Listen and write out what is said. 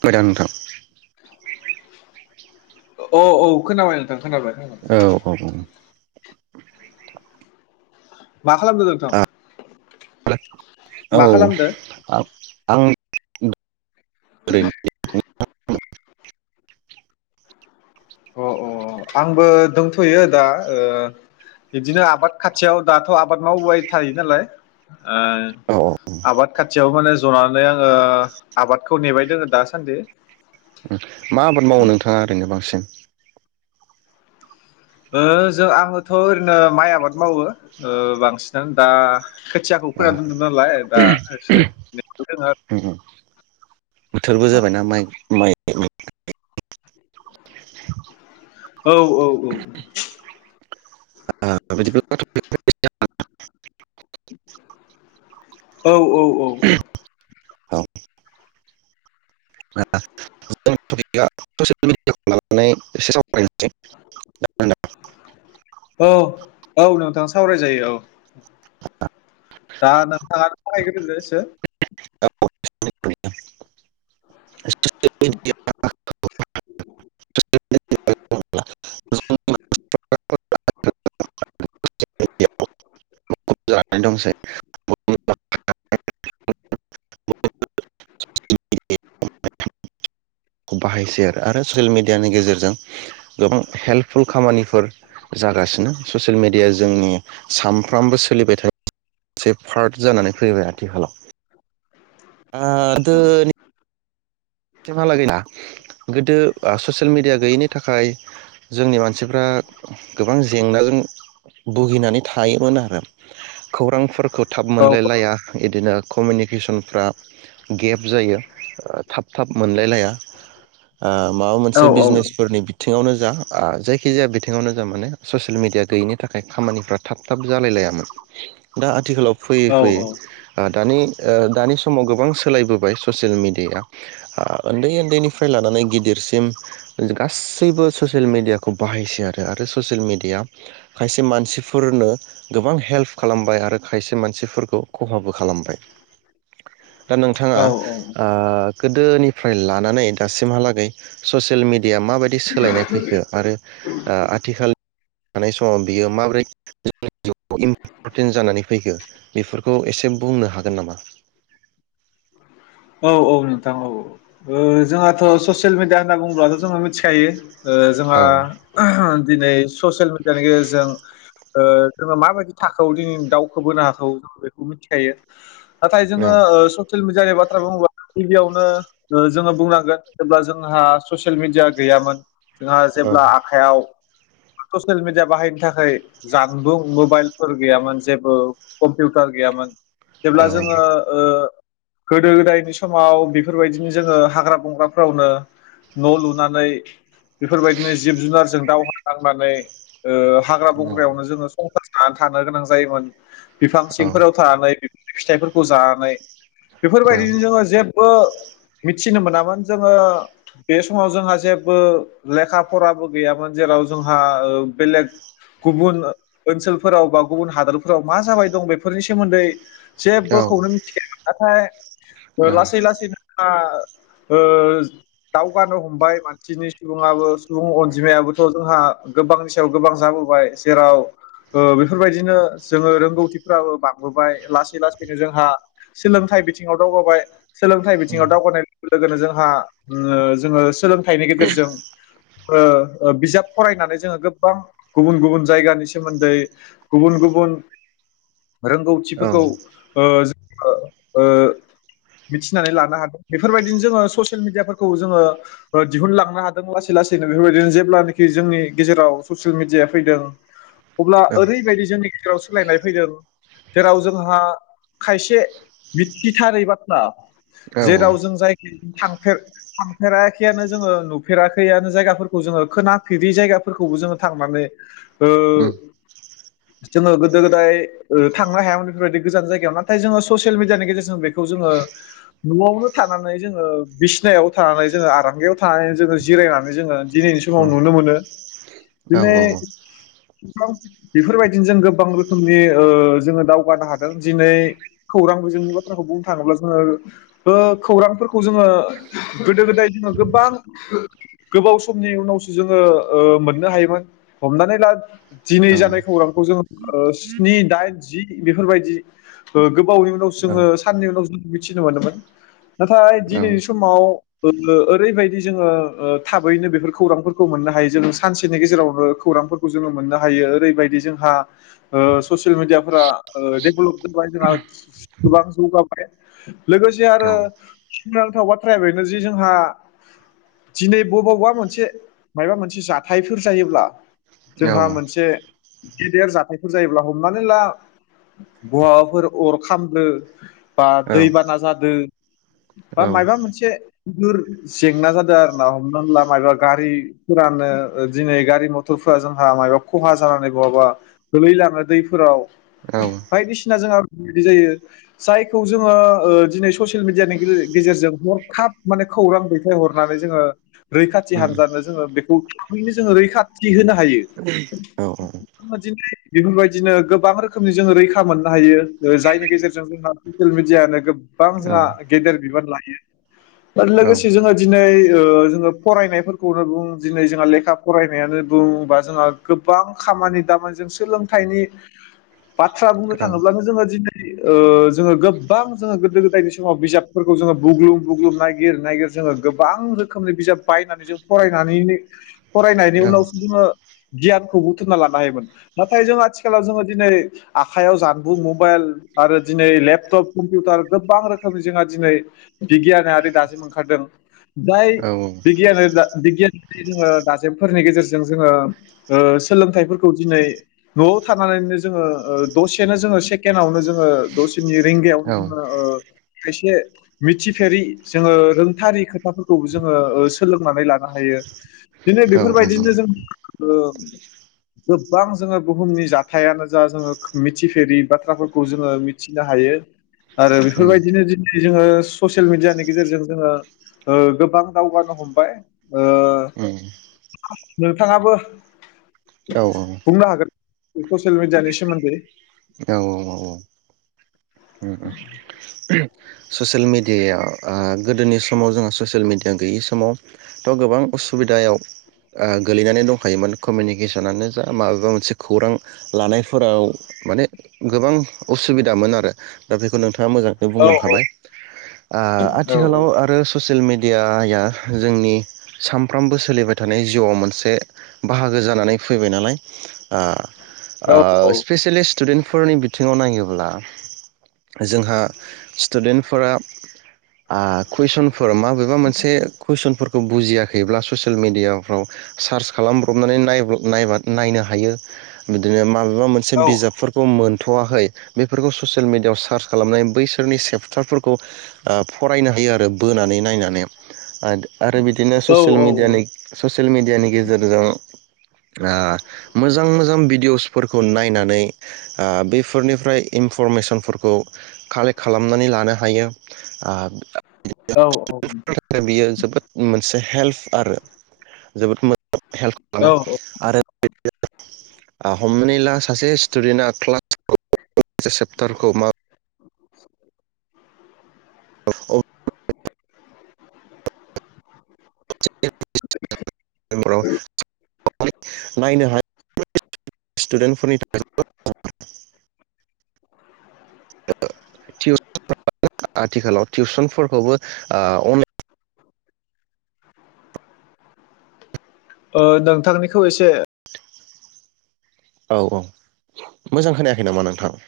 बोरो नोंथां? अ औ खोनाबाय नो थां खोनाबाय खोनाबाय औ औ [unintelligible] मा खालामदो नोंथां आं औ मा खालामदो आ आं [unintelligible] अ अ आंबो दंथ'यो दा ओ बिदिनो आबाद खाथियाव दाथ' आबाद मावबाय थायो नालाय ओ औ औ आबाद खाथियाव माने जनानै आङो आबादखौ नेबाय दङ दासान्दि । मा आबाद मावो नोंथाङा ओरैनो बांसिन? ओ जों आङोथ' ओरैनो माइ आबाद मावो बांसिनानो दा। खोथियाखौ फोना दोनदों नालाय। [inaudible] बोथोरबो जाबायना माइ माइ। [inaudible] औ औ औ [inaudible] औ औ औ औ औ [inaudible] [inaudible] [inaudible] औ औ नोंथाङा सावराय जायो औ। दा नोंथाङा सावरायग्रोदो एसे। [inaudible] [inaudible] [inaudible] [unintelligible] [inaudible] [unintelligible] [unintelligible] [inaudible] खौ बाहायसै आरो ससियेल मि मिडियानि गेजेरजों गोबां हेल्पफुल खामानिफोर जागासिनो। ससियेल मेडिया जोंनि साम सानफ्रामबो सोलिबाय थानाय पार्ट जानानै फैबाय आथिखालाव। [inaudible] सिमहालागैना गोदो ससियेल मिडिया गैयैनि थाखाय जोंनि मानसिफ्रा गोबां जेंनाजों भुगिनानै थायोमोन आरो खौरांफोरखौ थाब औ मोनलायलाया। बिदिनो कमिउनिकेसनफ्रा गेप जायो थाब थाब मोनलायलाया माबा औ मोनसे बिजनेसफोरनि बिथिङावनो जा जायखिजाया बिथिङावनो जा माने ससियेल मिडिया गैयिनि थाखाय खामानिफ्रा थाब थाब जालाय लायामोन दा आथिखालाव फैयै औ फैयै दानि दानि समाव गोबां सोलायबोबाय ससियेल मिडियाया। उन्दै उन्दैनिफ्राय लानानै गिदिर। सिम गासैबो ससियेल मिडियाखौ बाहायसै आरो ससियेल मिडिया खायसे मानसिफोरनो गोबां हेल्प खालामबाय आरो खायसे मानसिफोरखौ खहाबो खालामबाय दा नोंथाङा औ ओ। गोदोनिफ्राय लानानै दासिमहालागै ससि येल मिडिया माबायदि सोलायनाय फैखो आरो ओ आथिखाल थानाय समाव बियो माबोरै [inaudible] इम्पर्टेन्ट जानानै फैखो बेफोरखौ एसे बुंनो हागोन नामा औ औ नोंथां औ औ ओ जोंहाथ' ससियेल मिडिया होनना बुंङोब्लाथ' जोङो मिथिखायो। ओ जोंहा। औ दिनै ससियेल मिडियानि गेजेरजों ओ जोङो माबायदि थाखोआव दिनै दावखो बोनो हाथौ जोङो बेखौ मिथिखायो। नाथाय औ जोङो ओ ससियेल मिडिया एबा होनना बुङोब्ला गिबियावनो जोङो बुंनांगोन जेब्ला जोंहा ससियेल मिडिया गैयामोन। जोंहा औ जेब्ला आखाइयाव। ससियेल मिडिया बाहायनो थाखाय जानबुं मबाइलफोर गैयामोन जेबो कम्पिउटार गैयामोन। औ जेब्ला जोङो ओ। गोदो गोदायनि समाव बेफोरबायदिनो जोङो हाग्रा बंग्राफोरावनो न' लुनानै बेफोरबायदिनो जिब जुनारजों दावहा नांनानै। ओ हाग्रा बंग्रायावनो जोङो संसार जाना थानो गोनां जायोमोन। बिफां सिंफोराव थानानै। फिथाइफोरखौ जानानै। औ बेफोरबायदिनो जोङो जे बो मिथिनो मोनामोन जोङो बे समाव जोंहा जेबो लेखा फराबो गैयामोन जेराव जोंहा ओ बेलेग गुबुन ओनसोलफोराव बा गुबुन हादोरफोराव मा जाबाय दं बेफोरनि सोमोन्दै। औ जेबोखौनो मिथिखाया मोन। फाय ओ औ लासै लासैनो फा ओ दावगानो हमबाय मानसिनि सुबुङाबो सुबुं अनजिमायाबोथ' जोंहा गोबांनि सायाव गोबां जाबोबाय जेराव ओ बेफोरबायदिनो जोङो रोंगौथिफ्राबो बांबोबाय लासै लासैनो जोंहा सोलोंथाइ बिथिङाव दावगाबाय सोलोंथाइ बिथिङाव दावगानायनिफ्राय लोगोनो जोंहा ओ जोङो सोलों थाइनि गेजेरजों ओ ओ बिजाब फरायनानै जोङो गोबां गुबुन गुबुन जायगानि सोमोन्दै गुबुन गुबुन रोंगौथिफोरखौ ओ जों औ ओ मिथिनानै लानो हादों बेफोरबायदिनो जोङो ससियेल मिडियाफोरखौ जोङो ओ दिहुनलांनो हादों लासै लासैनो बेफोरबायदिनो जेब्लानोखि जोंनि गेजेराव ससियेल मिडियाया फैदों अब्ला ओरैबायदि जोंनि गेजेराव सोलायनाय फैदों जेराव जोंहा खायसे मिथिथारै बाथ्रा जेरावजों जायनि थांफेराखैयानो जोङो नुफेराखैआनो जायगाफोरखौ जोङो खोनाफेरि जायगाफोरखौबो जोङो थांनानै औ जोङो गोदो गोदाय थांनो हायामोन बेफोरबायदि गोजान जायगायाव नाथाय जोङो ससियेल मिडिया गेजेरजों बेखौ जोङो न'आवनो थानानै जोङो बिसिनायाव थानानै जोङो आरांगायाव थानानै जोङो जिरायनानै जोङो दिनैनि समाव नुनो मोनो औ दिनै औ बेफोरबायदिनो जों गोबां रोखोमनि जोङो दावगानो हादों दिनै खौरां जोंनि बाथ्राखौ बुंनो थाङोब्ला जोङो खौरांफोरखौ जोङो गोदो गोदाय जोङो गोबां गोबाव समनि उनावसो जोङो मोननो हायोमोन हमनानै ला दिनै जानाय खौरांखौ जोङो स्नि दाइन जि बेफोरबायदि गोबावनि उनावसो जोङो सानननि उनाव जों मिथिनो मोनोमोन नाथाय दिनैनि समाव ओरैबायदि जोङो थाबैनो बेफोर खौरांफोरखौ मोननो हायो जो सानसेनि गेजेरावनो खौरांफोरखौ जोङो मोननो हायो ओरैबायदि जोंहा ससियेल मिडियाफोरा डेभेलप जाबाय जोंहा गोबां जौगाबाय लोगोसे आरो सोमोनांथाव बाथ्राया बेनो जे जोंहा दिनै बबावबा मोनसे माबा मोनसे जाथायफोर जायोब्ला जोंहा मोनसे गेदेर जाथायफोर जायोब्ला हमनानै ला बहाबाफोर अर खामो बा दैबाना जादों बा माबा मोनसेुर जेंना जादों आर ना हमनानै ला मबा गारिफोरानो दिनै गारि मथरफोरा जोंहा मबा खहा जानानै बहाबा गोलैलाङो दैफोराव बायदिसिना जोंहादि जायो जायखौ जोङो दिनै ससियेल मिडियानि गेजेरजों हरखाब माने खौरां दैथाय हरनानै जोङो रैखाथि हानजानो जोङो बेखौ थाबैनो जोङो रैखाथि होनो हायो दिनै बेफोरबायदिनो गोबां रोखोमनि जोङो रैखा मोननो हायो जायनि गेजेरजों जों जों ससियेल मिडियनो गोबां जोंहा गेदेर बिबान लायो आरो लोगोसे जोङो दिनै जोङो फरायनायफोरखौनो बुं दिनै जोंहा लेखा फरायनायानो बुं बा जोंहा गोबां खामानि दामानि जों सोलोंथाइनि बाथ्रा बुंनो थाङोब्लानो जोङो दिनै जोङो गोबां जोङो गोदो गोदायनि समाव बिजाबफोरखौ जोङो बुग्लुं बुग्लुं नायागिर ननायागिर जोङो गोबां रोखोमनि बिजाब बायनानै जों फरायनानै फरायनायनि उनावसो जोङो गियानखौ बुथुमना लानो हायोमोन नाथाय जों आथिखालाव जोङो दिनै आखाइयाव जानबुं मबाइल आरो दिनै लेपटप कम्पिउटार गोबां रोखोमनि जोंहा दिनै बिगियानारि दाजेम ओंखारदों जाय बिगियान बिगियानारि जोङो दाजेमफोरनि गेजेरजों जोङो सोलोंथाइफोरखौ दिनै न'आव थानानैनो जोङो दसेनो जोङो सेकेणडआवनो जो दसेनि रिंगायावनो जोङो खायसे मिथिफेरि जोङो रोंथारि खोथाफोरखौबो जोङो सोलोंनानै लानो हायो बिदिनो बेफोरबायदिनो जों गोबां जोङो बुहुमनि जाथायानो जा जोङो मिथिफेरि बाथ्रा खौ जोङो मिथिनो हायो आरो बेफोरबायदिनो दिनै जोङो ससियेल मिडियानि गेजेरजों जोङो गोबां दावगानो हमबाय नोंथाङाबो बुंनो हागोन ससियेल मिडियानि सोमोन्दै [inaudible] ससियेल मेडियायाव गोदोनि समाव जोंहा ससियेल मेडियायाव गैयि समावथ' गोबां उसुबिदायाव गोलैनानै दंखायोमोन कमिउनिकेसनानो जा माबेबा मोनसे खौरां लानायफोराव माने गोबां उसुबिदामोन आरो दा बेखौ नोंथां मोजाङैनो औ औ बुंलांखाबाय औ आथिखालाव औ आरो ससियेल मेडियाया जोंनि सामफ्रामबो सोलिबाय थानाय जिउआव मोनसे बाहागो जानानै फैबाय नालाय आ औ औ ओ स्पेसियेलिस्ट स्टुडेन्टफोरनि बिथिङाव नायोब्ला जोंहा स्टुडेन्टफोरा ओ कुइसन फोर माबेबा मोनसे कुइसनफोरखौ बुजियाखैब्ला ससियेल मिडियाफ्राव सार्च खालामब्रबनानै नायब-नायबा नायनो हायो बिदिनो माल माबा मोनसे औ बिजाबफोरखौ मोन थ'वाखै बे बेफोरखौ ससियेल मिडियाआव सार्च खालामनाय बैसोरनि सेफ फटारफोरखौ फरायनो हायो आरो बोनानै नायनानै। [unintelligible] आरो आरो बिदिनो ससियेल औ मिडियानि-ससियेल मिडियानि गेजेरजों ओ मोजां-मोजां भिडिअ'सफोरखौ नायनानै ओ बेफोरनिफ्राय एनपु फरमेसनफोरखौ कालेक्ट खालामनानै ला नो हायो आ औ [inaudible] बियो जोबोद मोनसे हेल्फ आरो जोबोद मो [inaudible] हेल्प आरो औ आरो [inaudible] हमनानै ला सासे स्टुडेन्टआ [inaudible] मोनसे सेेप्टारखौ मा [inaudible] [inaudible] [inaudible] [inaudible] नायनो हा [inaudible] स्टुडेन्टफोरनि [inaudible] [inaudible] [inaudible] आथिखालाव टिउसनफोरखौबो ओ अन [inaudible] ओ नोंथांनिखौ एसे औ-औ मोजां खोनायाखै नामा नोंथां।